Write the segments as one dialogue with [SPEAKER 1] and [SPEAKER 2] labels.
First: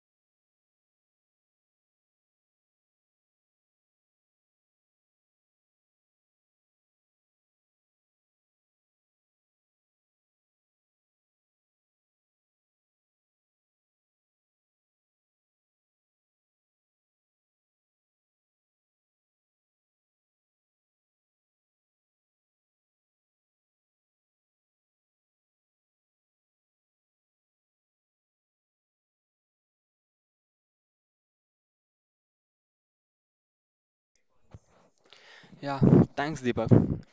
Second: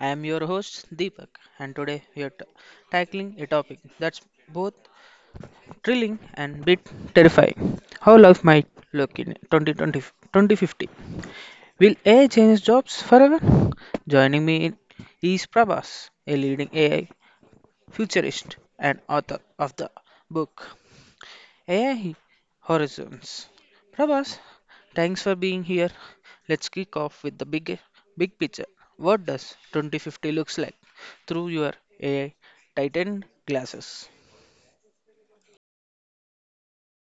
[SPEAKER 1] I am your host Deepak, and today we are tackling a topic that's both thrilling and bit terrifying. How life might look in 2020, 2050. Will AI change jobs forever? Joining me in is Prabhas, a leading AI futurist and author of the book AI Horizons. Prabhas, thanks for being here. Let's kick off with the big picture. What does 2050 looks like through your AI tightened glasses?
[SPEAKER 2] Yeah, thanks Deepak.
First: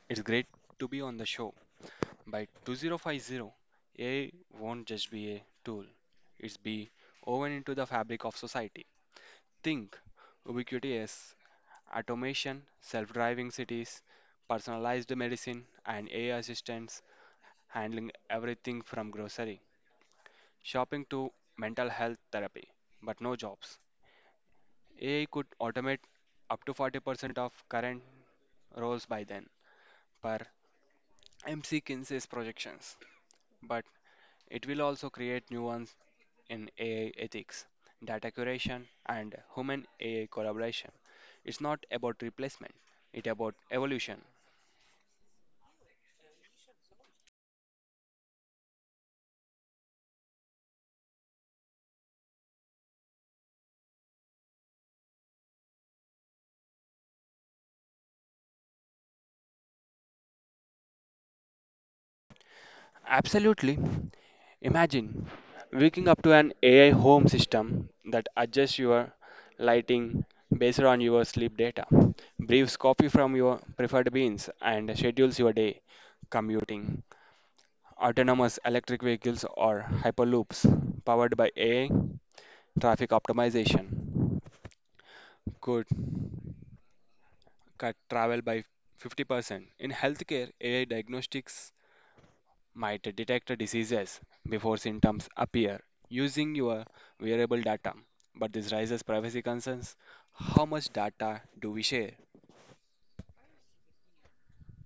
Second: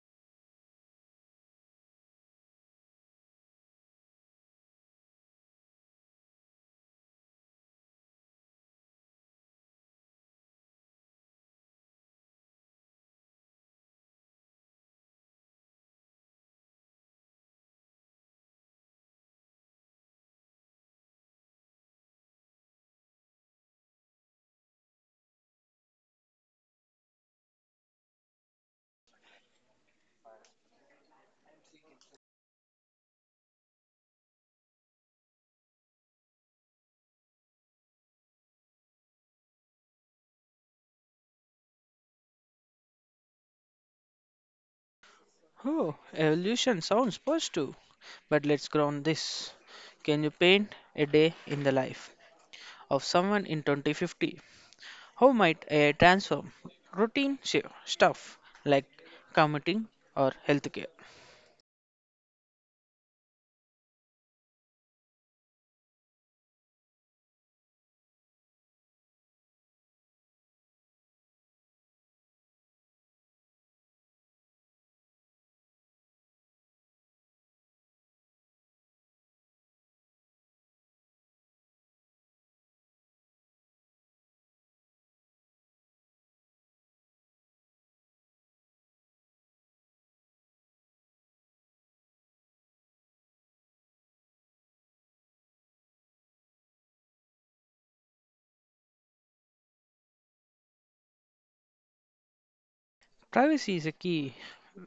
[SPEAKER 2] It's great to be on the show. By 2050, AI won't just be a tool. It's be woven into the fabric of society. Think ubiquity as automation, self-driving cities, personalized medicine, and AI assistants handling everything from grocery shopping to mental health therapy, but no jobs. AI could automate up to 40% of current roles by then, per MC Kinsey's projections. But it will also create new ones in AI ethics, data curation, and human AI collaboration. It's not about replacement, it's about evolution.
[SPEAKER 1] Oh, evolution sounds positive, but let's ground this. Can you paint a day in the life of someone in 2050? How might AI transform routine stuff like commuting or healthcare?
[SPEAKER 2] Absolutely. Imagine waking up to an AI home system that adjusts your lighting based on your sleep data, brews coffee from your preferred beans, and schedules your day commuting. Autonomous electric vehicles or hyperloops powered by AI, traffic optimization could cut travel by 50%. In healthcare, AI diagnostics might detect diseases before symptoms appear using your wearable data. But this raises privacy concerns. How much data do we share?
[SPEAKER 1] Privacy is a key.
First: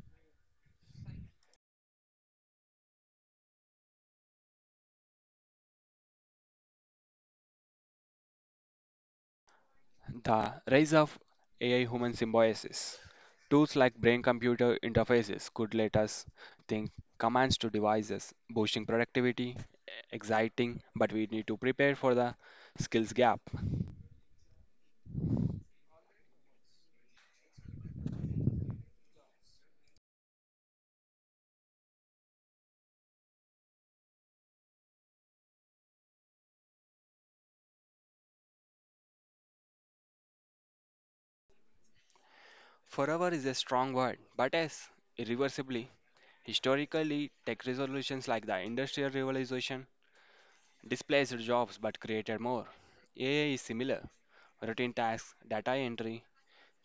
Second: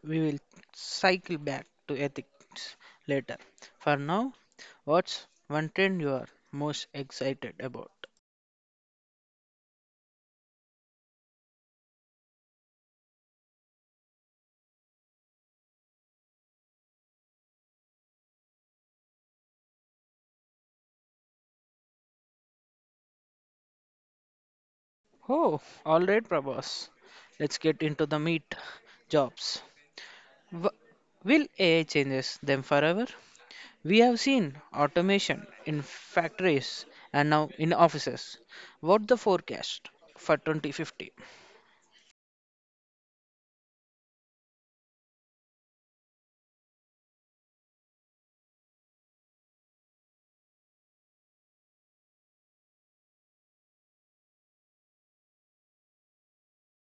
[SPEAKER 1] We will cycle back to ethics later. For now, what's one trend you are most excited about?
[SPEAKER 2] The rise of AI human symbiosis. Tools like brain computer interfaces could let us think commands to devices, boosting productivity, exciting, but we need to prepare for the skills gap.
[SPEAKER 1] Oh, all right, Prabhas. Let's get into the meat. Jobs. W- will AI changes them forever? We have seen automation in factories and now in offices. What the forecast for 2050?
[SPEAKER 2] Forever is a strong word, but yes, irreversibly. Historically, tech resolutions like the Industrial Revolution displaced jobs but created more. AI is similar. Routine tasks, data entry,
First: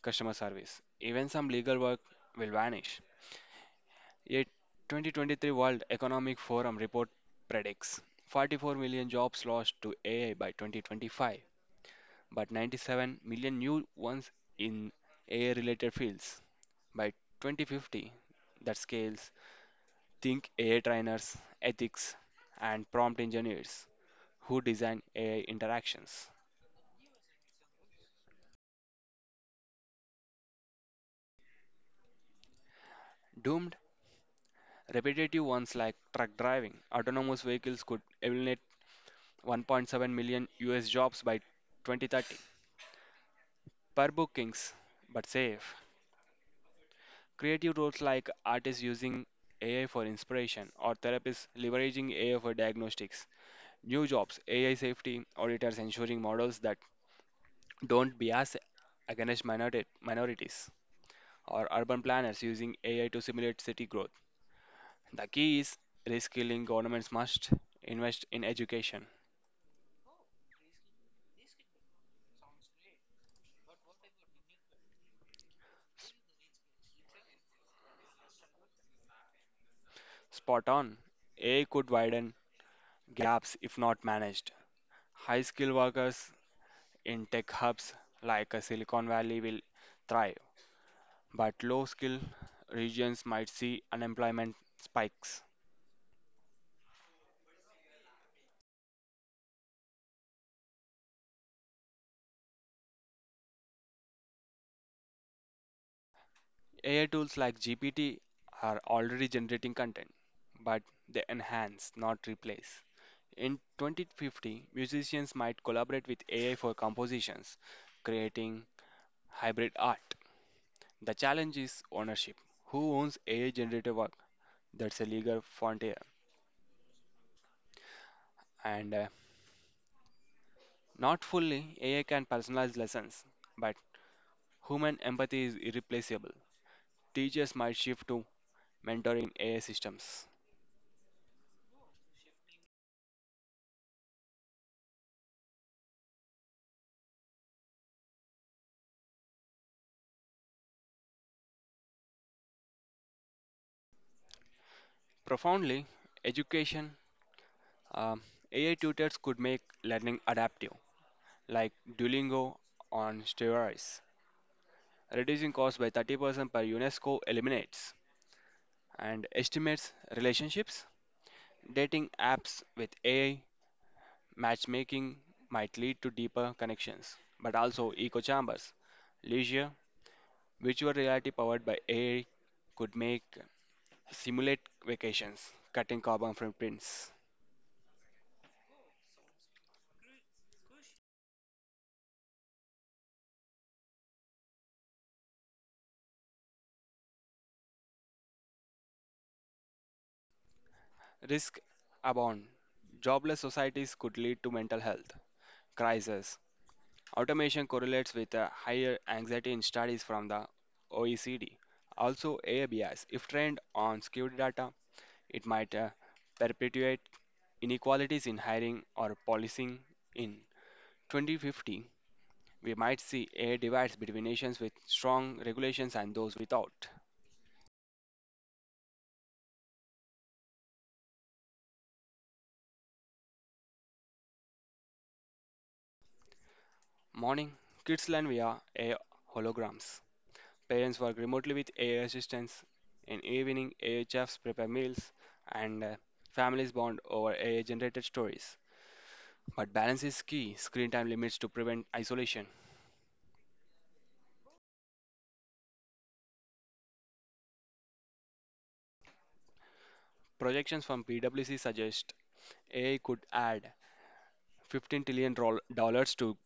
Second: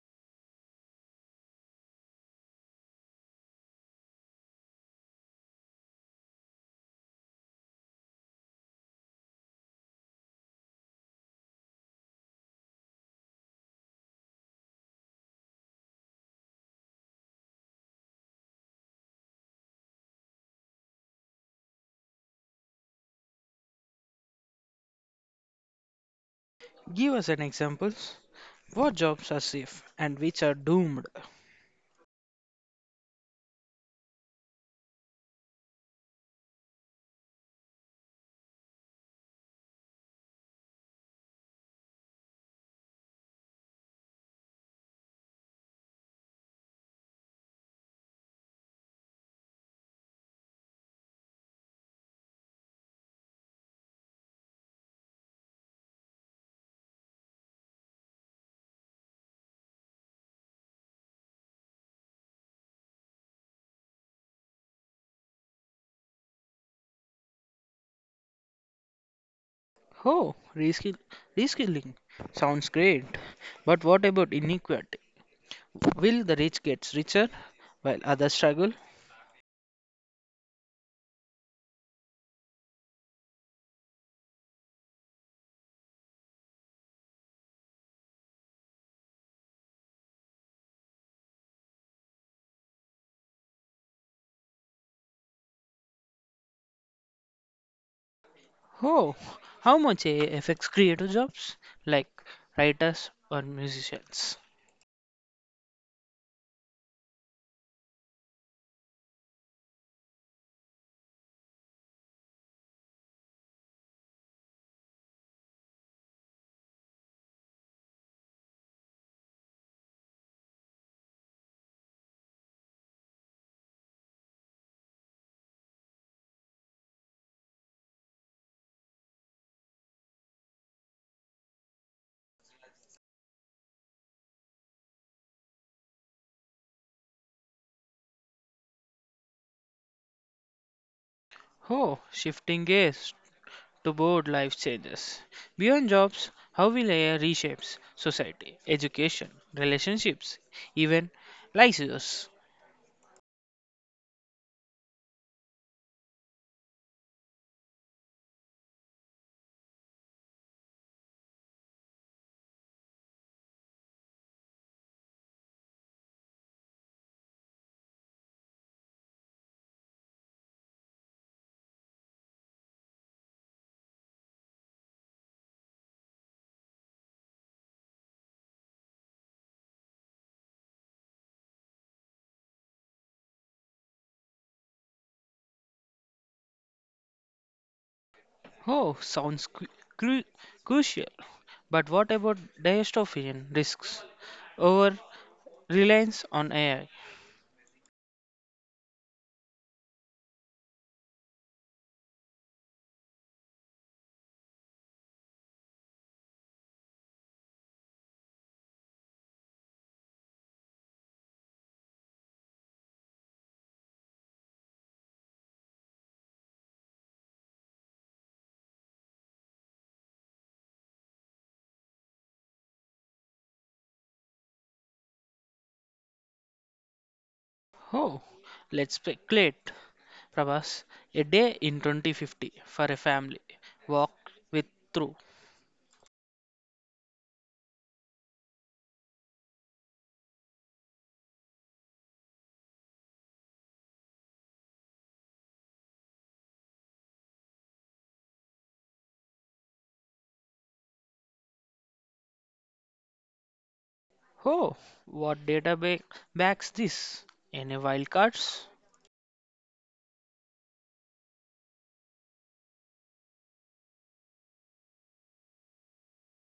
[SPEAKER 2] customer service. Even some legal work will vanish. A 2023 World Economic Forum report predicts 44 million jobs lost to AI by 2025, but 97 million new ones in AI related fields by 2050. That scales. Think AI trainers, ethics, and prompt engineers who design AI interactions.
[SPEAKER 1] Give us an examples. What jobs are safe and which are doomed?
[SPEAKER 2] Doomed, repetitive ones like truck driving. Autonomous vehicles could eliminate 1.7 million US jobs by 2030 per bookings, but safe. Creative roles like artists using AI for inspiration or therapists leveraging AI for diagnostics. New jobs, AI safety auditors ensuring models that don't bias against minorities. Or urban planners using AI to simulate city growth. The key is reskilling. Governments must invest in education.
[SPEAKER 1] Oh, reskill, Reskilling sounds great, but what about inequality? Will the rich get richer while others struggle?
[SPEAKER 2] Spot on. AI could widen gaps if not managed. High skilled workers in tech hubs like Silicon Valley will thrive, but low skilled regions might see unemployment spikes.
[SPEAKER 1] Oh, how much AI affects creative jobs like writers or musicians?
[SPEAKER 2] AI tools like GPT are already generating content, but they enhance, not replace. In 2050, musicians might collaborate with AI for compositions, creating hybrid art. The challenge is ownership. Who owns AI generated work? That's a legal frontier. And not fully, AI can personalize lessons, but human empathy is irreplaceable. Teachers might shift to mentoring AI systems.
[SPEAKER 1] Oh, shifting gears to board life changes. Beyond jobs, how will AI reshapes society, education, relationships, even lives?
[SPEAKER 2] Profoundly. Education Um, AI tutors could make learning adaptive, like Duolingo on steroids, reducing costs by 30% per UNESCO eliminates, and estimates relationships. Dating apps with AI matchmaking might lead to deeper connections, but also echo chambers. Leisure, virtual reality powered by AI could make simulate vacations, cutting carbon footprints.
[SPEAKER 1] Oh, sounds cru- crucial. But what about dystopian risks? Over reliance on AI?
[SPEAKER 2] Risk abound. Jobless societies could lead to mental health crisis. Automation correlates with a higher anxiety in studies from the OECD. Also, AI bias, if trained on skewed data, it might perpetuate inequalities in hiring or policing. In 2050, we might see a divides between nations with strong regulations and those without.
[SPEAKER 1] Oh, let's speculate. Prabhas, a day in 2050 for a family. Walk with through.
[SPEAKER 2] Morning, kids learn via a I holograms. Parents work remotely with AI assistants. In evening, AI chefs prepare meals, and families bond over AI-generated stories. But balance is key. Screen time limits to prevent isolation.
[SPEAKER 1] Oh, what data backs this? Any wildcards?
[SPEAKER 2] Projections from PwC suggest AI could add 15 trillion dollars to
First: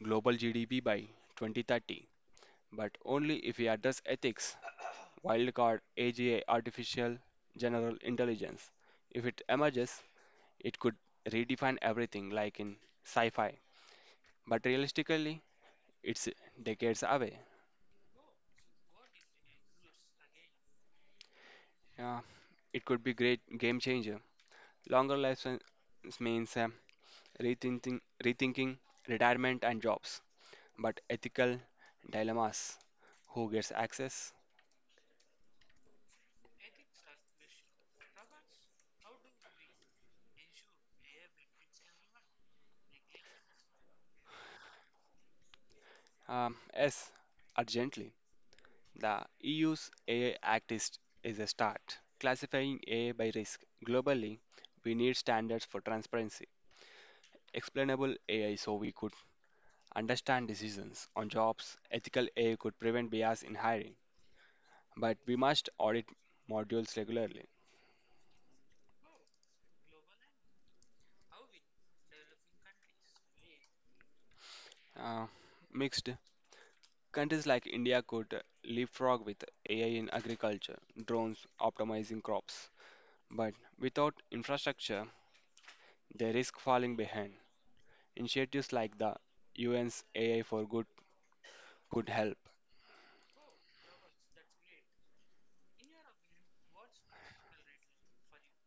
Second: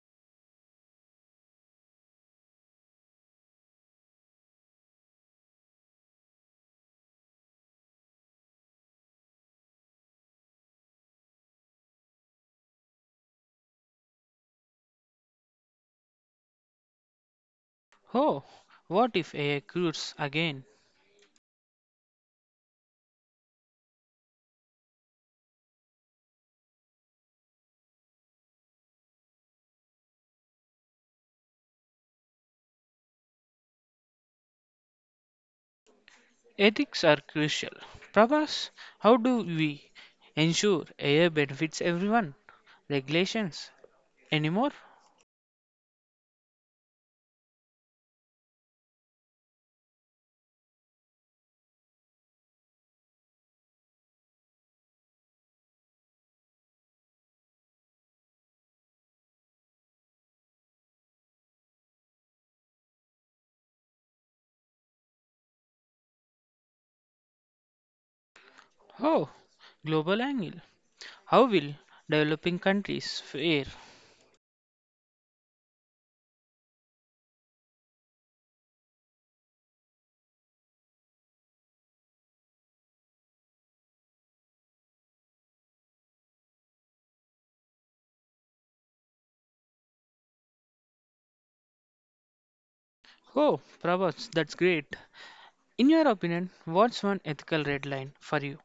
[SPEAKER 2] global GDP by 2030, but only if we address ethics, wildcard AGI, artificial general intelligence. If it emerges, it could redefine everything, like in sci fi, but realistically, it's decades away.
[SPEAKER 1] Oh, what if AI cures again?
[SPEAKER 2] Yeah, it could be great game changer. Longer lifespans means rethinking retirement and jobs, but ethical dilemmas. Who gets access?
[SPEAKER 1] Ethics are crucial. Prabhas, how do we ensure AI benefits everyone? Regulations? Anymore?
[SPEAKER 2] Yes, urgently. The EU's AI Act is a start. Classifying AI by risk globally, we need standards for transparency, explainable AI so we could understand decisions on jobs, ethical AI could prevent bias in hiring, but we must audit modules regularly.
[SPEAKER 1] Oh, global angle. How will developing countries fare?
[SPEAKER 2] Uh, Mixed countries like India could leapfrog with AI in agriculture, drones optimizing crops, but without infrastructure, they risk falling behind. Initiatives like the UN's AI for Good could help.
[SPEAKER 1] Oh, Prabhas, that's great. In your opinion, what's one ethical red line for you?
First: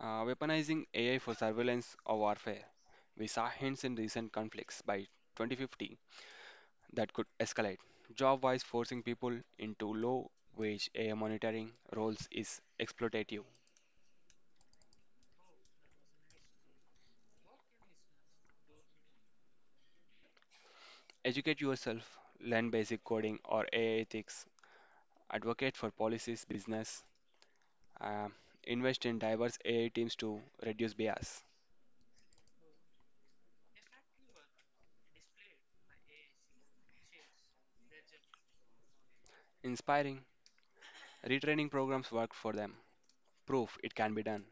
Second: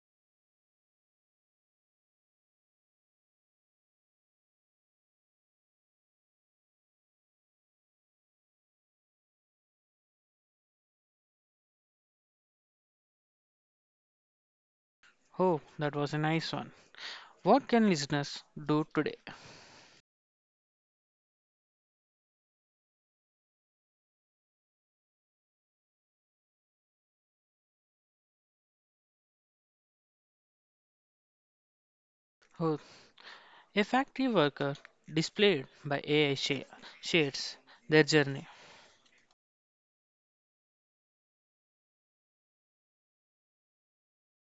[SPEAKER 2] Weaponizing AI for surveillance or warfare. We saw hints in recent conflicts. By 2050, that could escalate. Job wise, forcing people into low wage AI monitoring roles is exploitative.
[SPEAKER 1] Oh, that was a nice one. What can listeners do today?
[SPEAKER 2] Educate yourself, learn basic coding or AI ethics, advocate for policies, business, uh, invest in diverse AI teams to reduce bias.
[SPEAKER 1] Oh, a factory worker displayed by AI shares their journey.
[SPEAKER 2] Inspiring, retraining programs work for them. Proof it can be done.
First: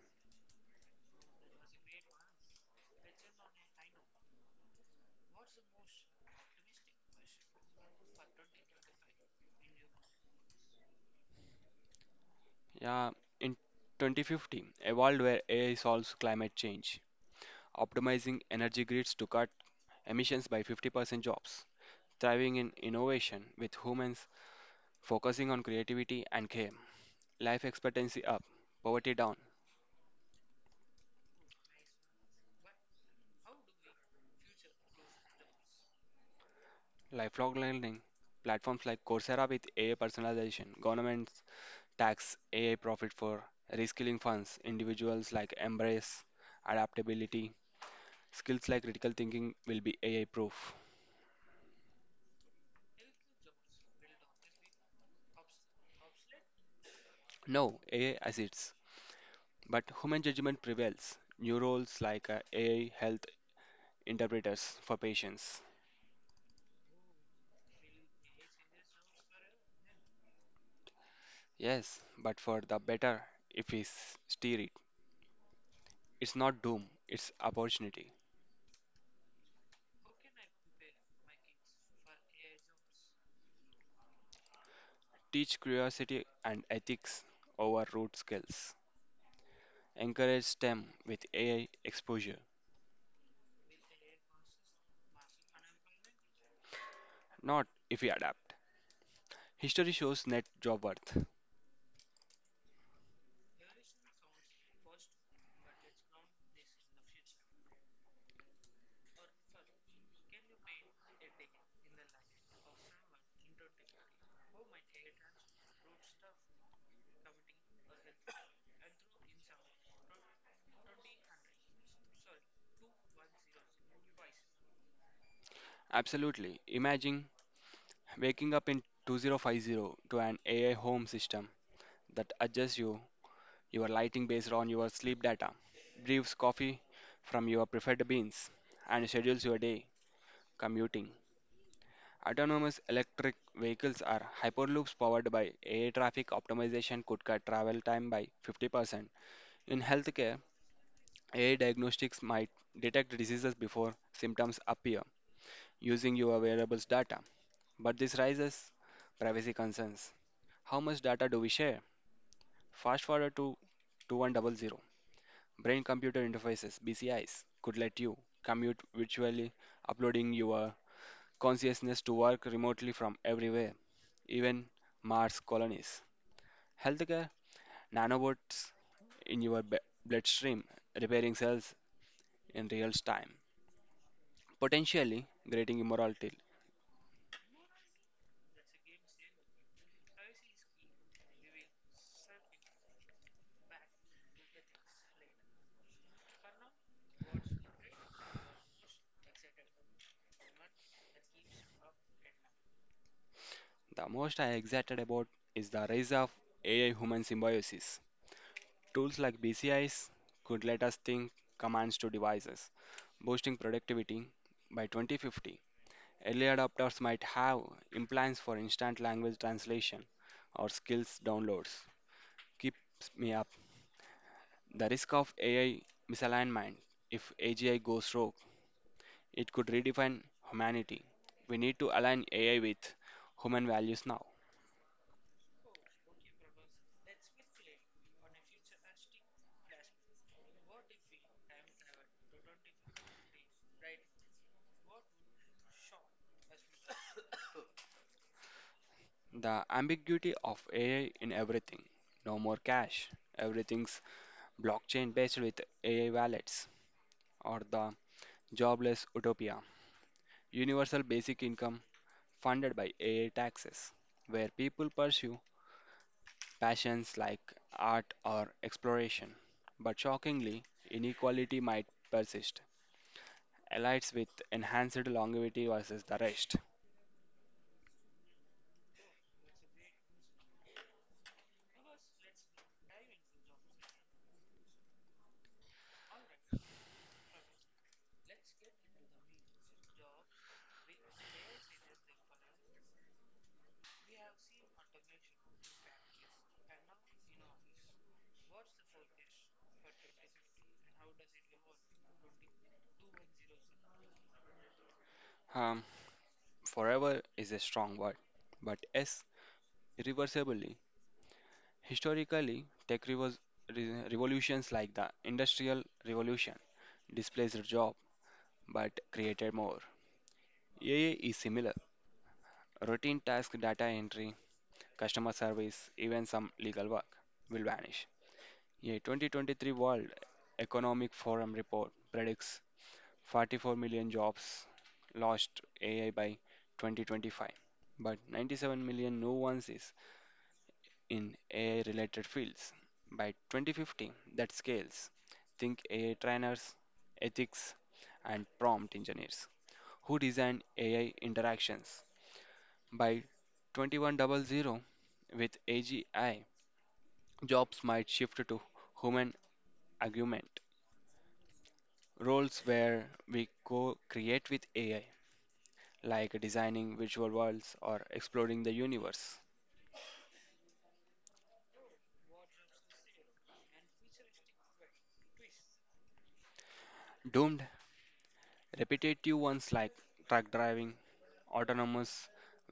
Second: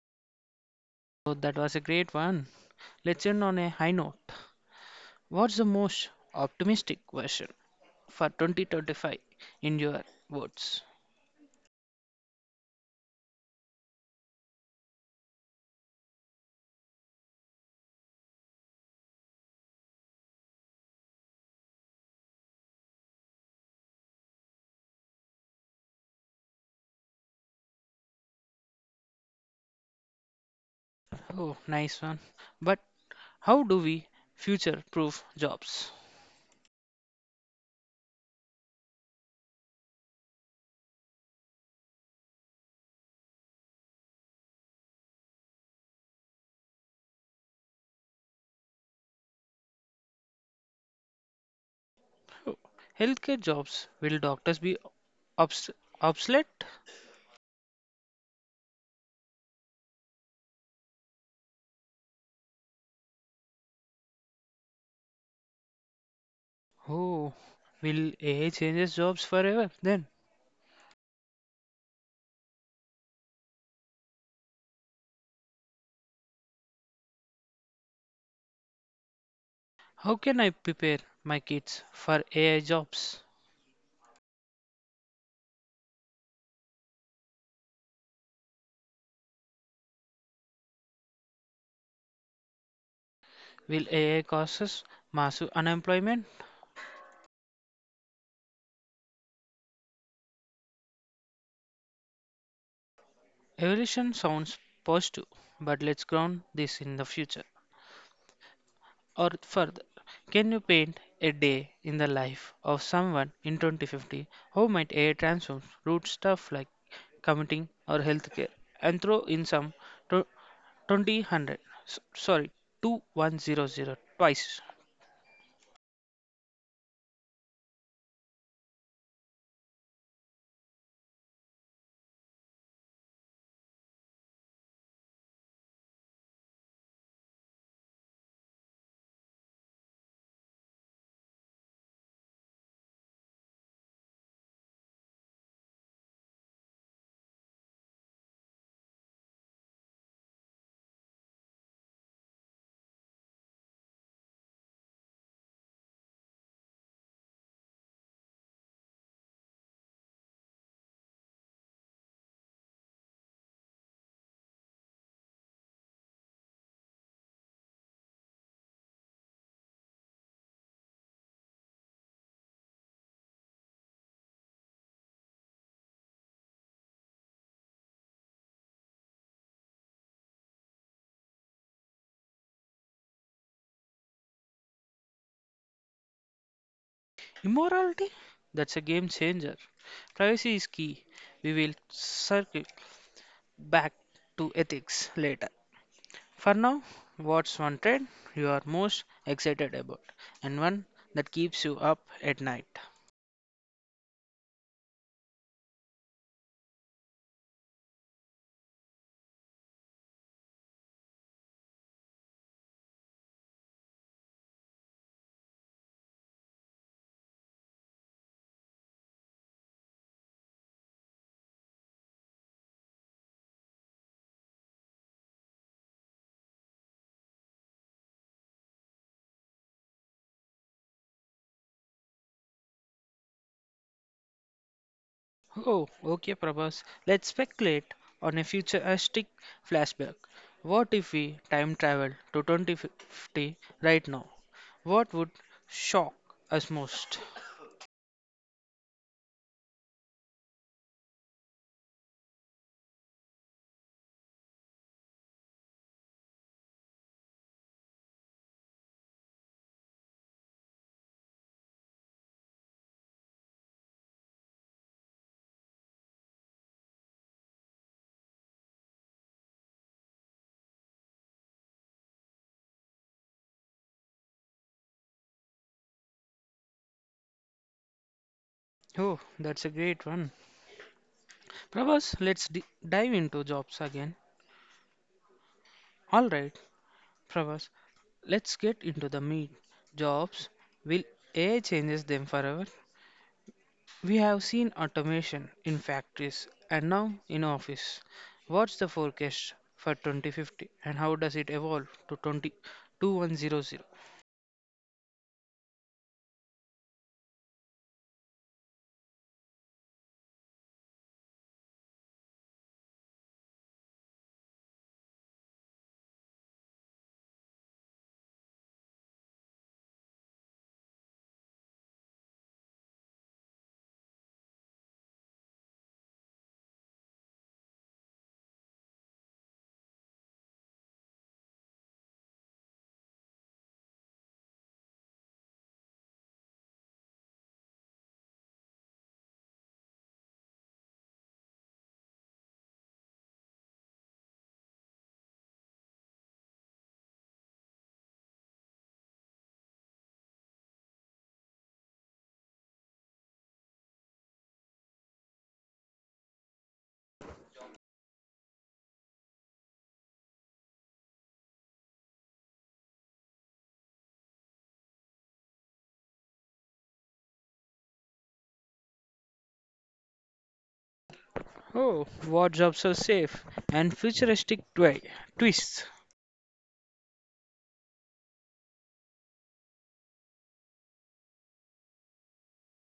[SPEAKER 1] So that was a great one. Let's end on a high note. What's the most optimistic version for 2025 in your words?
[SPEAKER 2] Yeah, in 2050, a world where AI solves climate change, optimizing energy grids to cut emissions by 50%, jobs thriving in innovation with humans focusing on creativity and care. Life expectancy up, poverty down,
[SPEAKER 1] Oh, nice one. But how do we future proof jobs?
[SPEAKER 2] lifelong learning. Platforms like Coursera with AI personalization, governments tax AI profit for reskilling funds, individuals like embrace adaptability, skills like critical thinking will be AI proof.
[SPEAKER 1] Oh, healthcare jobs. Will doctors be obs- obsolete?
[SPEAKER 2] No, AI assists, but human judgment prevails. New roles like AI health interpreters for patients.
[SPEAKER 1] Oh, will AI changes jobs forever? Then
[SPEAKER 2] Yes, but for the better if we steer it. It's not doom, it's opportunity.
[SPEAKER 1] how can I prepare my kids for AI jobs?
[SPEAKER 2] Teach curiosity and ethics over root skills. Encourage STEM with AI exposure,
[SPEAKER 1] Will AI causes massive unemployment?
[SPEAKER 2] not if we adapt. History shows net job worth.
[SPEAKER 1] Evolution sounds positive, but let's ground this in the future or further. Can you paint a day in the life of someone in 2050? How might AI transform root stuff like commuting or healthcare and throw in some tw- 2000 sorry 2100 twice.
[SPEAKER 2] Absolutely. Imagine waking up in 2050 to an AI home system that adjusts you your lighting based on your sleep data, brews coffee from your preferred beans, and schedules your day commuting. Autonomous electric vehicles are hyperloops powered by AI traffic optimization could cut travel time by 50%. In healthcare, AI diagnostics might detect diseases before symptoms appear using your wearables data. But this raises privacy concerns. How much data do we share? Fast forward to 2100. Brain computer interfaces BCIs could let you commute virtually uploading your consciousness to work remotely from everywhere, even Mars colonies. Healthcare nanobots in your bloodstream, repairing cells in real time, potentially creating immortality.
[SPEAKER 1] Immorality, that's a game changer. Privacy is key. We will circle back to ethics later. For now, what's one trend you are most excited about and one that keeps you up at night?
[SPEAKER 2] The most I excited about is the rise of AI human symbiosis. Tools like BCIs could let us think commands to devices, boosting productivity by 2050. Early adopters might have implants for instant language translation or skills downloads. Keeps me up. The risk of AI misalignment. If AGI goes rogue, it could redefine humanity. We need to align AI with human values now.
[SPEAKER 1] Oh, okay, Prabhas. Let's speculate on a futuristic flashback. What if we time travel to 2050 right now? What would shock us most?
[SPEAKER 2] The ambiguity of AI in everything. No more cash. Everything's blockchain based with AI wallets or the jobless utopia. Universal basic income funded by AI taxes, where people pursue passions like art or exploration. But shockingly, inequality might persist. Elites with enhanced longevity versus the rest.
[SPEAKER 1] Oh, that's a great one. Prabhas, let's dive into jobs again. Alright, Prabhas, let's get into the meat. Jobs, will AI changes them forever? We have seen automation in factories and now in office. What's the forecast for 2050 and how does it evolve to 202100?
[SPEAKER 2] Um, forever is a strong word, but yes, irreversibly. Historically, tech revolutions like the Industrial Revolution displaced jobs but created more. AI is similar. Routine task data entry customer service, even some legal work will vanish. A 2023 World Economic Forum report predicts 44 million jobs lost AI by 2025, but 97 million new ones is in AI related fields. By 2050, that scales. Think AI trainers, ethics, and prompt engineers who design AI interactions. By 2100, with AGI jobs might shift to human augment, roles where we co create with AI, like designing visual worlds or exploring the universe.
[SPEAKER 1] Oh, what jobs are safe and futuristic twists.
[SPEAKER 2] Doomed repetitive ones like truck driving, autonomous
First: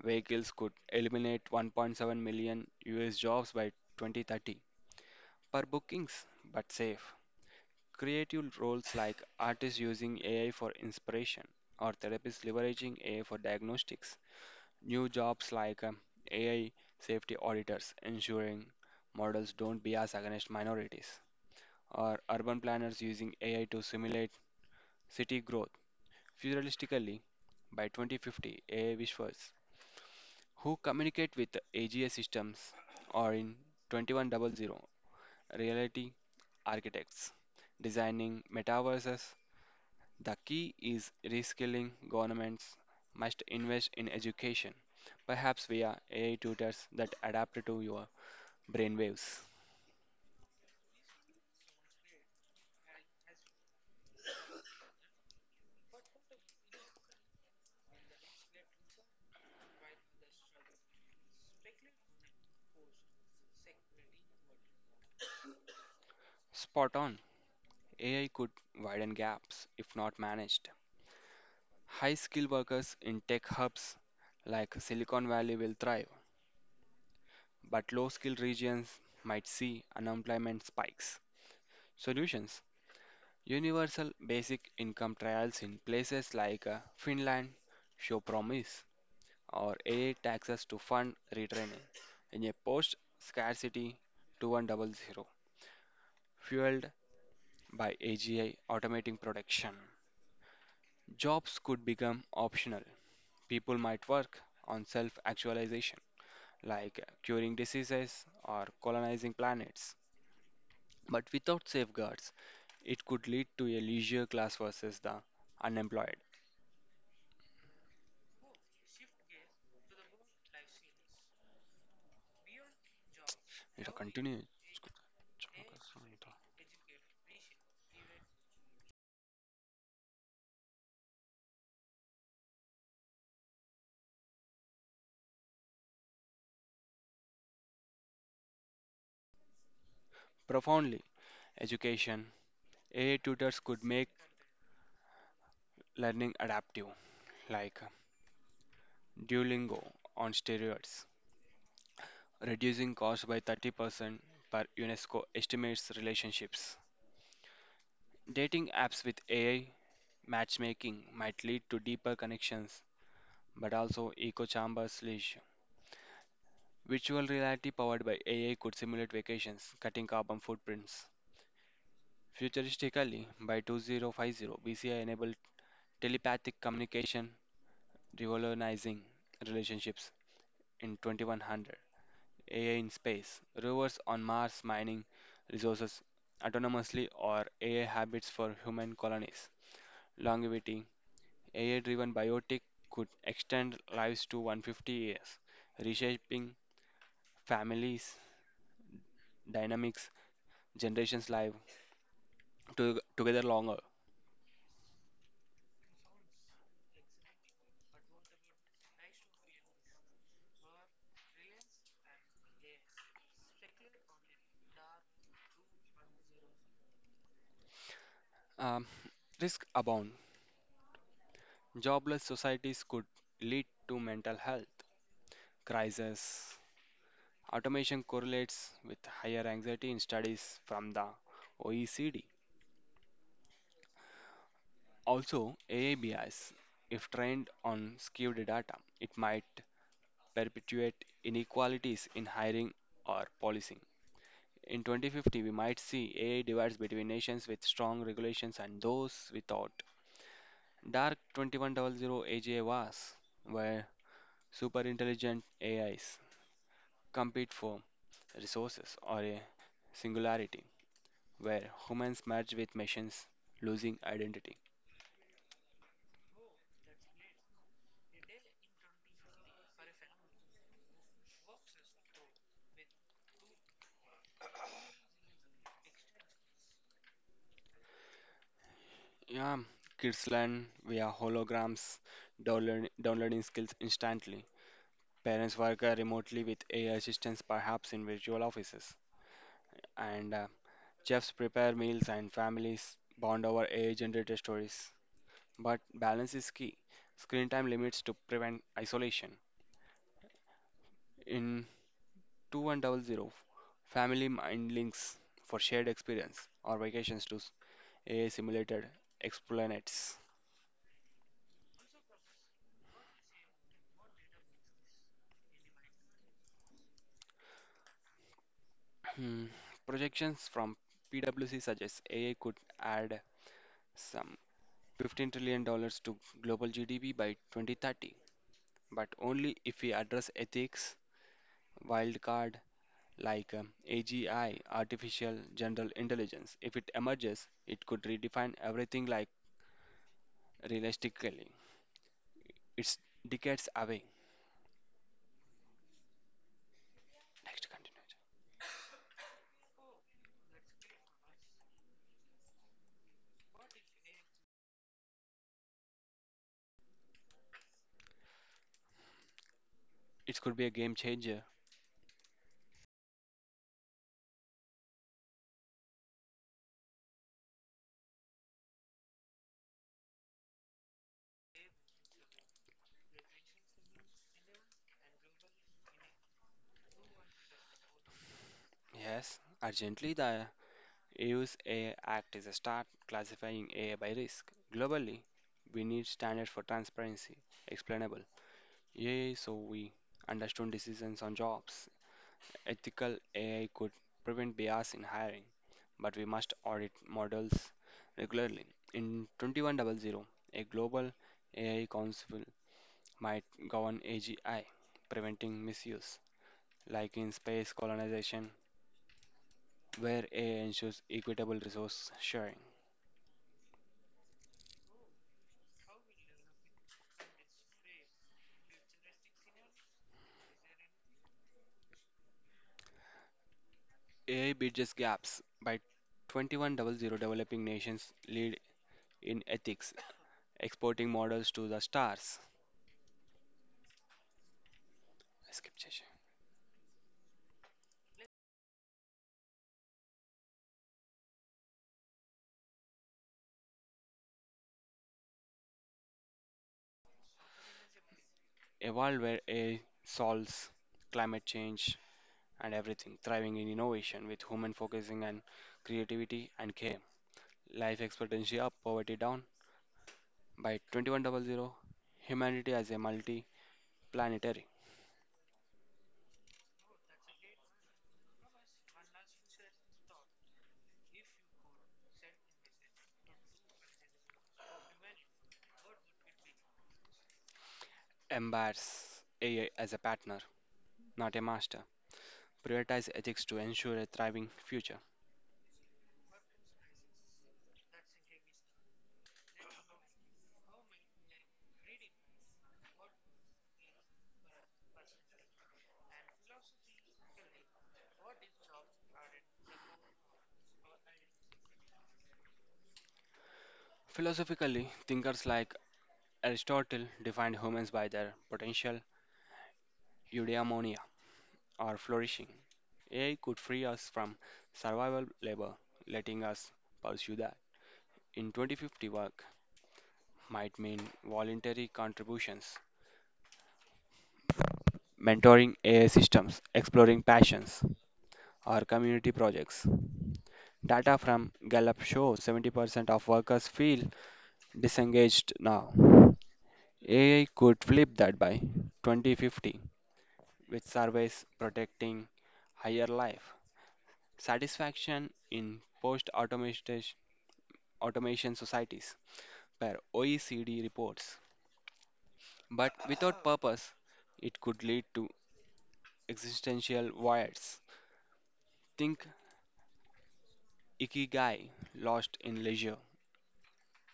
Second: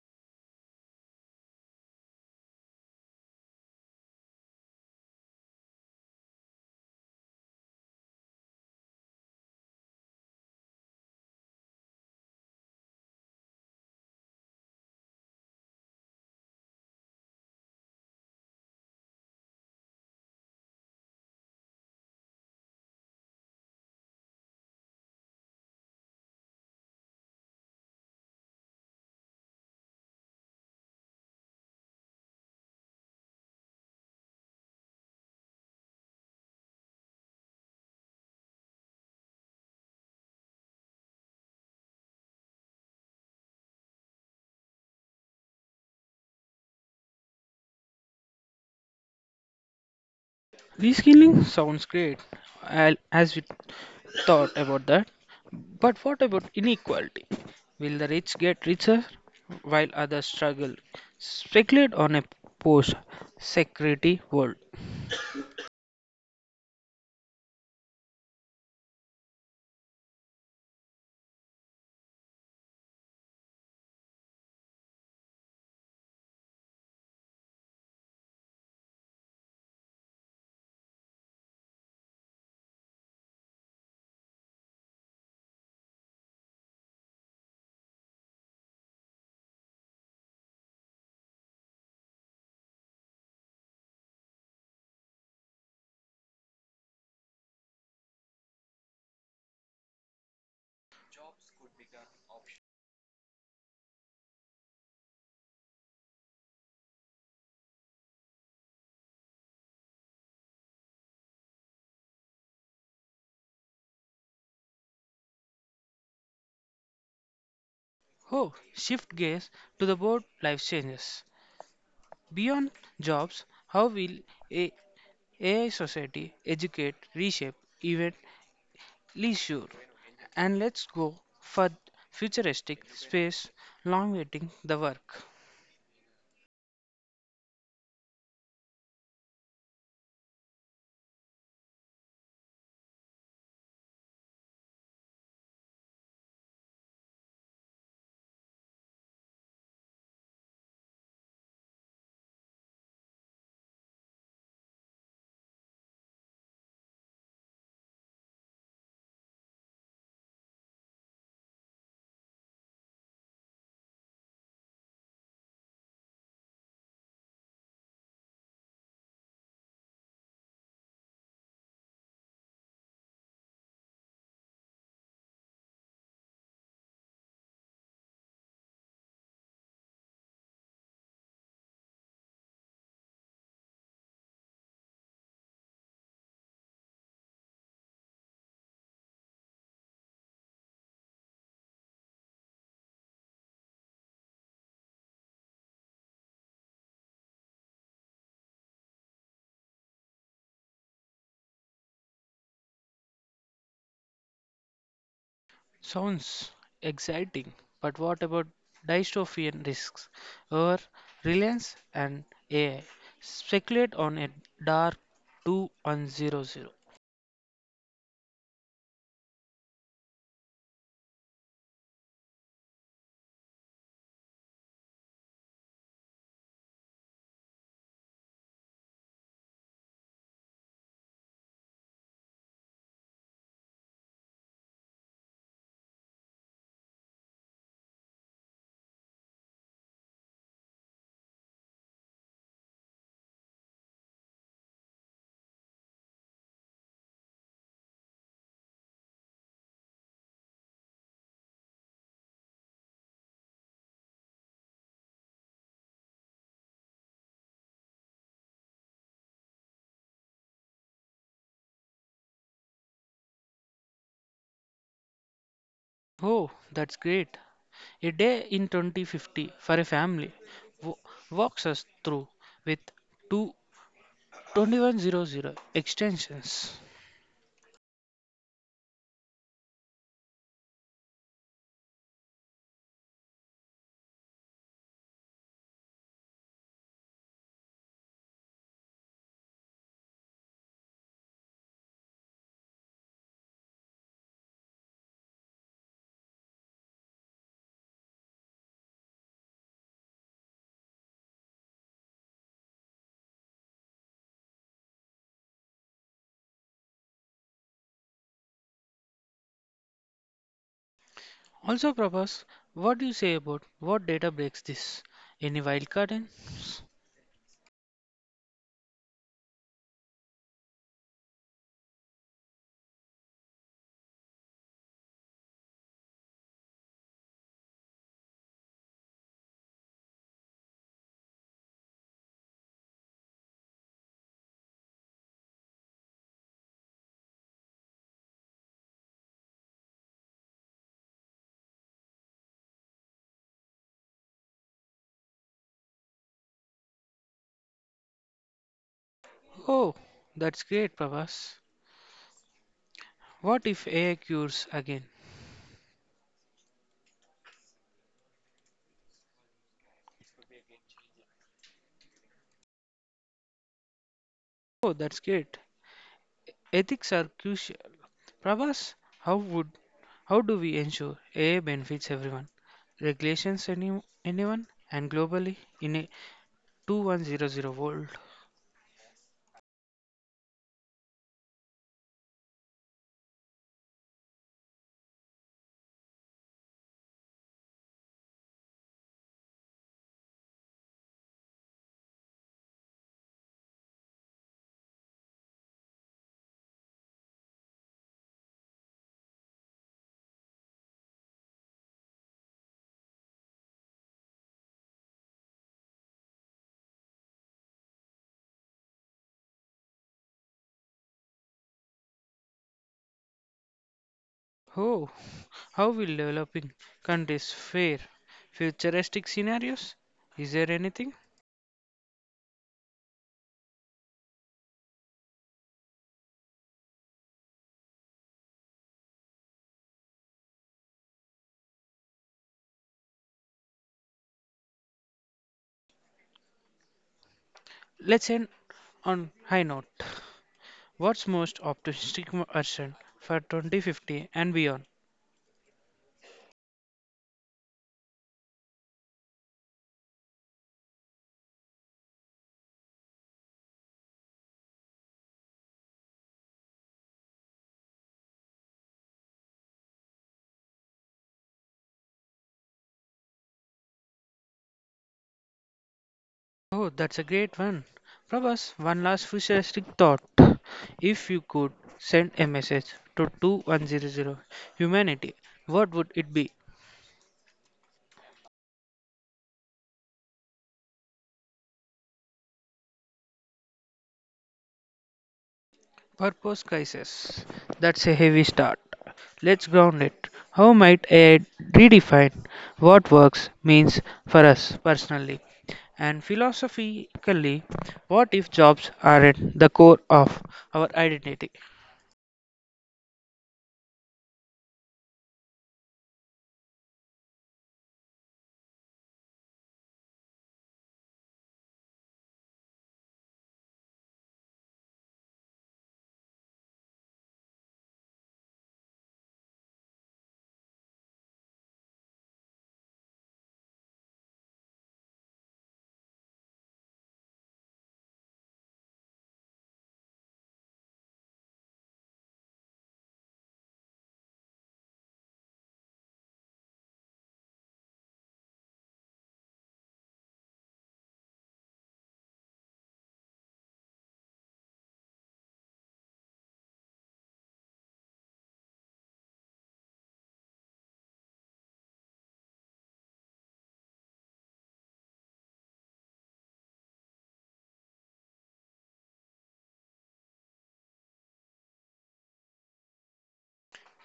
[SPEAKER 2] vehicles could eliminate 1.7 million US jobs by 2030 per bookings, but safe. Creative roles like artists using AI for inspiration or therapists leveraging AI for diagnostics. New jobs like AI safety auditors ensuring models don't bias against minorities, or urban planners using AI to simulate city growth. Futuristically, by 2050, AI wishers who communicate with AGI systems or in 2100 reality architects designing metaverses. The key is reskilling. Governments must invest in education, perhaps via AI tutors that adapt to your brainwaves.
[SPEAKER 1] Reskilling sounds great, as we thought about that. But what about inequality? Will the rich get richer while others struggle? Speculate on a post security world.
[SPEAKER 2] Spot on. AI could widen gaps if not managed. High skilled workers in tech hubs like Silicon Valley will thrive, but low skilled regions might see unemployment spikes. Solutions: Universal basic income trials in places like Finland show promise. Or AI taxes to fund retraining in a post scarcity 2100 fueled by AGI automating production. Jobs could become optional. People might work on self actualization, like curing diseases or colonizing planets. But without safeguards, it could lead to a leisure class versus the unemployed.
[SPEAKER 1] Oh, shift gears to the board life changes. Beyond jobs,
[SPEAKER 2] It
[SPEAKER 1] how will
[SPEAKER 2] continues
[SPEAKER 1] a AI society educate, reshape, even leisure? And let's go for futuristic space, long waiting the work.
[SPEAKER 2] profoundly. Education AI tutors could make learning adaptive, like Duolingo on steroids, reducing cost by 30% per UNESCO estimates relationships. Dating apps with AI matchmaking might lead to deeper connections, but also echo chambers leash. Virtual reality powered by AI could simulate vacations, cutting carbon footprints. Futuristically, by 2050, BCI enabled telepathic communication, revolutionizing relationships in 2100. AI in space, rovers on Mars mining resources autonomously, or AI habits for human colonies. Longevity AI driven biotic could extend lives to 150 years, reshaping families, dynamics, generations' live together longer.
[SPEAKER 1] Sounds exciting, but what about dystopian risks or reliance and AI? Speculate on a dark 2100.
[SPEAKER 2] Um, risk abound. Jobless societies could lead to mental health crisis. Automation correlates with higher anxiety in studies from the OECD. Also, AI bias, if trained on skewed data, it might perpetuate inequalities in hiring or policing. In 2050, we might see AI divides between nations with strong regulations and those without. Dark 2100 AGI was where superintelligent AIs compete for resources or a singularity where humans merge with machines losing identity.
[SPEAKER 1] Oh, that's great. A day in 2050 for a family w- walks us through with 22100 extensions.
[SPEAKER 2] Yeah, kids learn via holograms, downloading skills instantly. Parents work remotely with AI assistants, perhaps in virtual offices. And chefs prepare meals, and families bond over AI-generated stories. But balance is key. Screen time limits to prevent isolation. In 2100, family mind links for shared experience or vacations to AI-simulated explanates.
[SPEAKER 1] Also, Prabhas, what do you say about what data breaks this? Any wildcard in?
[SPEAKER 2] Hmm. Projections from PwC suggest AI could add some $15 trillion to global GDP by 2030, but only if we address ethics, wildcard like AGI, artificial general intelligence. If it emerges, it could redefine everything like realistically. It's decades away. Next, continue.
[SPEAKER 1] Oh, that's great, Prabhas. What if AI cures again?
[SPEAKER 2] It could be a game changer.
[SPEAKER 1] Oh, that's great. Ethics are crucial. Prabhas, how would how do we ensure AI benefits everyone? Regulations anyone and globally in a 2100 volt.
[SPEAKER 2] Yes, urgently the EU's AI Act is a start classifying AI by risk. Globally, we need standards for transparency, explainable AI so we understand decisions on jobs. Ethical AI could prevent bias in hiring, but we must audit models regularly. In 2100, a global AI council might govern AGI, preventing misuse, like in space colonization, where AI ensures equitable resource sharing.
[SPEAKER 1] Oh, how will developing countries fare? Futuristic scenarios? Is there anything?
[SPEAKER 2] AI bridges gaps. By 2100, developing nations lead in ethics, exporting models to the stars. Skip చేశా.
[SPEAKER 1] Let's end on high note. What's most optimistic version for 2050 and beyond?
[SPEAKER 2] A world where AI solves climate change and everything, thriving in innovation with human focusing and creativity and care. Life expectancy up, poverty down. By 2100, humanity as a multi planetary.
[SPEAKER 1] Oh, that's a great one. Prabhas, one last futuristic thought. If you could send a message to 2100 humanity, what would it be?
[SPEAKER 2] Embrace AI as a partner, not a master. Prioritize ethics to ensure a thriving future.
[SPEAKER 1] Purpose crisis. That's a heavy start. Let's ground it. How might AI redefine what works means for us personally? And philosophically, what if jobs aren't the core of our identity?
[SPEAKER 2] Philosophically, thinkers like Aristotle defined humans by their potential eudaimonia or flourishing. AI could free us from survival labor, letting us pursue that. In 2050, work might mean voluntary contributions, mentoring AI systems, exploring passions, or community projects. Data from Gallup shows 70% of workers feel disengaged now. AI could flip that by 2050 which surveys protecting higher life satisfaction in post-automation automation societies per OECD reports. But without purpose, it could lead to existential voids. Think Ikigai, lost in leisure.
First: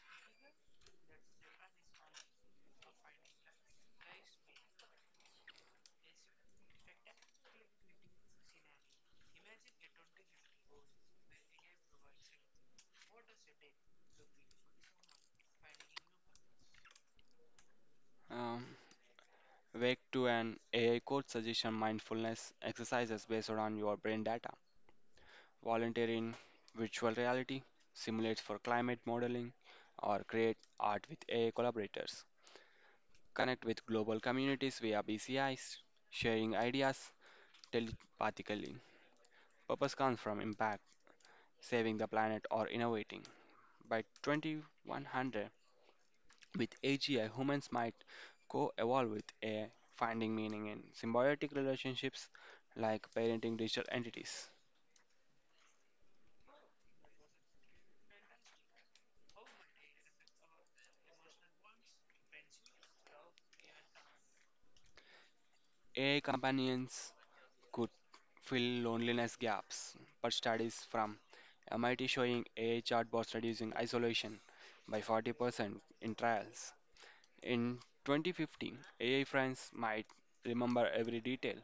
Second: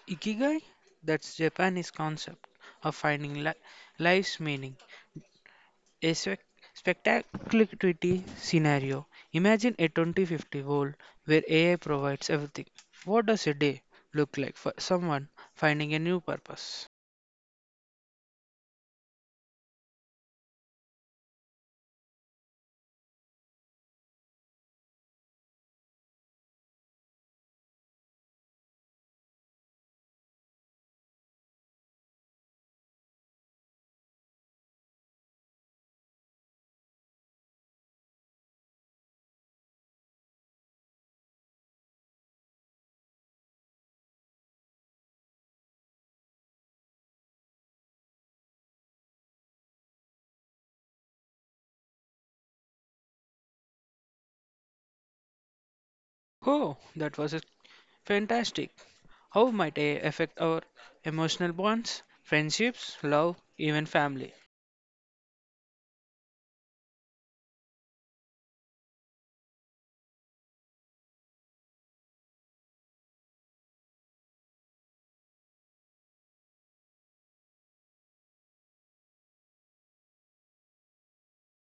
[SPEAKER 1] Ikigai, that's Japanese concept of finding life's meaning. A spectacularity scenario. Imagine a 2050 world where AI provides everything. What does a day look like for someone finding a new purpose?
[SPEAKER 2] Um, Wake to an AI coach suggestion mindfulness exercises based on your brain data. Volunteer in virtual reality, simulate for climate modeling, or create art with AI collaborators. Connect with global communities via BCIs, sharing ideas telepathically. Purpose comes from impact, saving the planet, or innovating. By 2100, with AGI, humans might co evolve with AI, finding meaning in symbiotic relationships like parenting digital entities.
[SPEAKER 1] Oh, that was a- Fantastic. How might AI affect our emotional bonds, friendships, love, even family?
[SPEAKER 2] AI companions could fill loneliness gaps, but studies from MIT showing AI chatbots reducing isolation by 40% in trials. In 2015, AI friends might remember every detail,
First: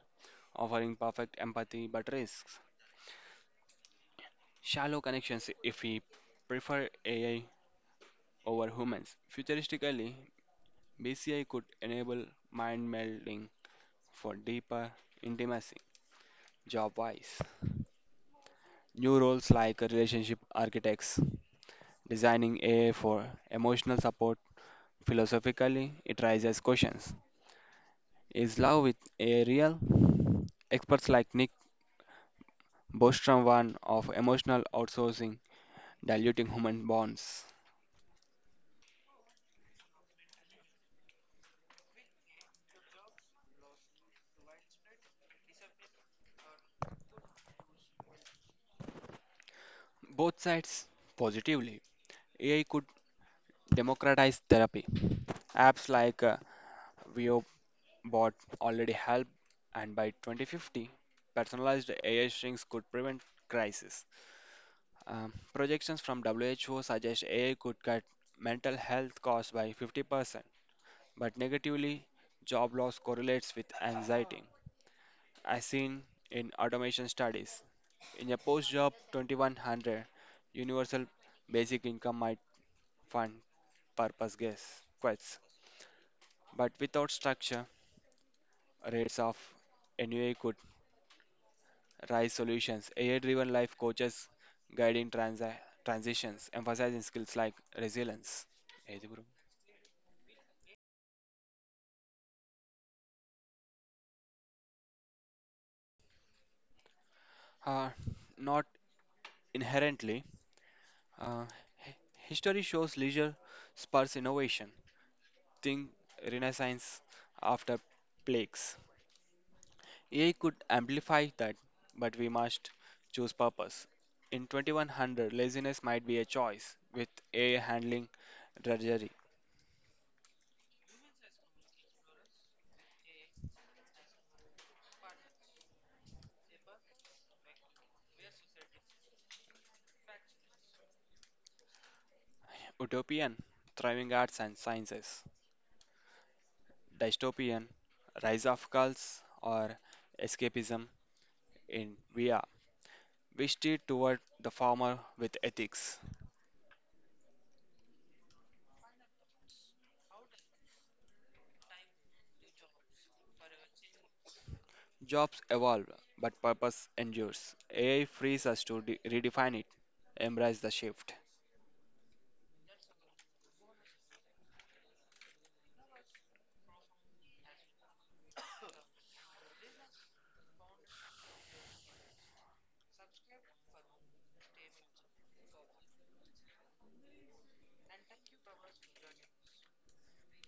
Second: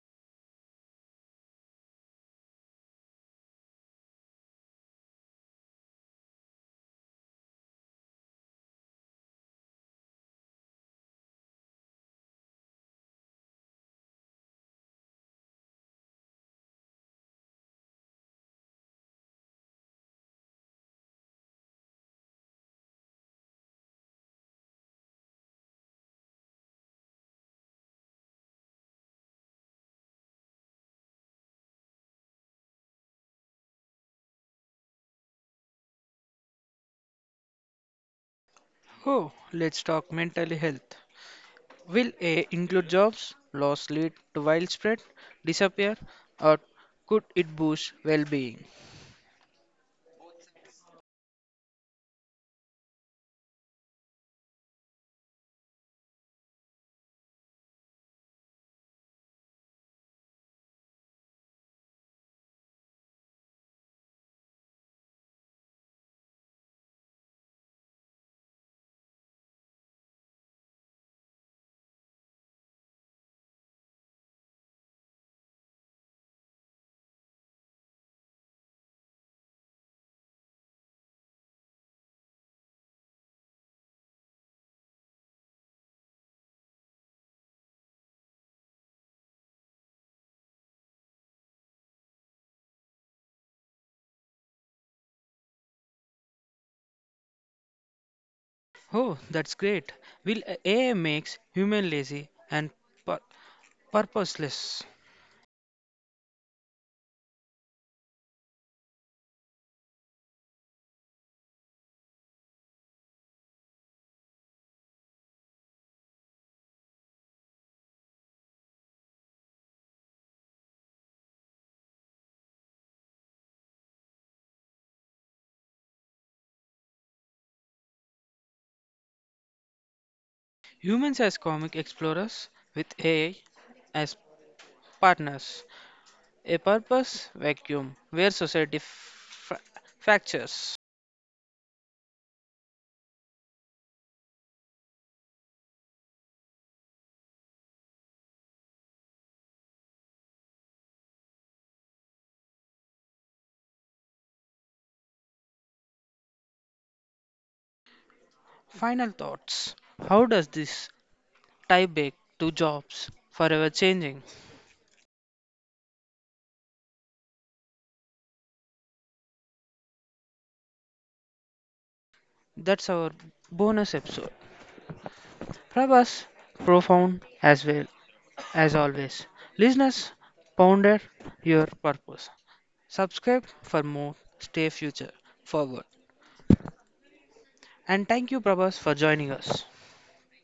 [SPEAKER 2] offering perfect empathy but risks shallow connections if we prefer AI over humans. Futuristically, BCI could enable mind melding for deeper intimacy, job wise. New roles like relationship architects, designing AI for emotional support. Philosophically, it raises questions. Is love with AI real? Experts like Nick both one of emotional outsourcing, diluting human bonds.
[SPEAKER 1] Oh, let's talk mental health. Will AI include jobs, loss lead to widespread, disappear, or could it boost well being?
[SPEAKER 2] Both sides positively. AI could democratize therapy. Apps like VOBot already help, and by 2050, personalized AI strings could prevent crisis. Projections from WHO suggest AI could cut mental health costs by 50%, but negatively, job loss correlates with anxiety. As seen in automation studies. In a post job 2100 universal basic income might fund purpose guess quests, but without structure, rates of NUA could rise solutions. AI driven life coaches guiding transitions, emphasizing skills like resilience. ఏది
[SPEAKER 1] Oh,
[SPEAKER 2] bro?
[SPEAKER 1] that's great. Will AI makes human lazy and pur- purposeless?
[SPEAKER 2] Uh, Not inherently. Uh, hi- History shows leisure spurs innovation. Think renaissance after plagues. AI could amplify that, but we must choose purpose. In 2100, laziness might be a choice, with AI handling drudgery.
[SPEAKER 1] Humans as comic explorers with AI as partners. A purpose vacuum where society fractures.
[SPEAKER 2] Utopian, thriving arts and sciences. Dystopian, rise of cults or escapism in VR. We steer toward the former with ethics.
[SPEAKER 1] Final thoughts. How does this tie back to jobs forever changing?
[SPEAKER 2] Jobs evolve, but purpose endures. AI frees us to redefine it, embrace the shift.
[SPEAKER 1] That's our bonus episode. Prabhas, profound as well as always. Listeners, ponder your purpose. Subscribe for more. Stay future forward. And thank you, Prabhas, for joining us.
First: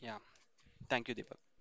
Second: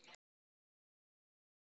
[SPEAKER 2] Yeah. Thank you, Deepak.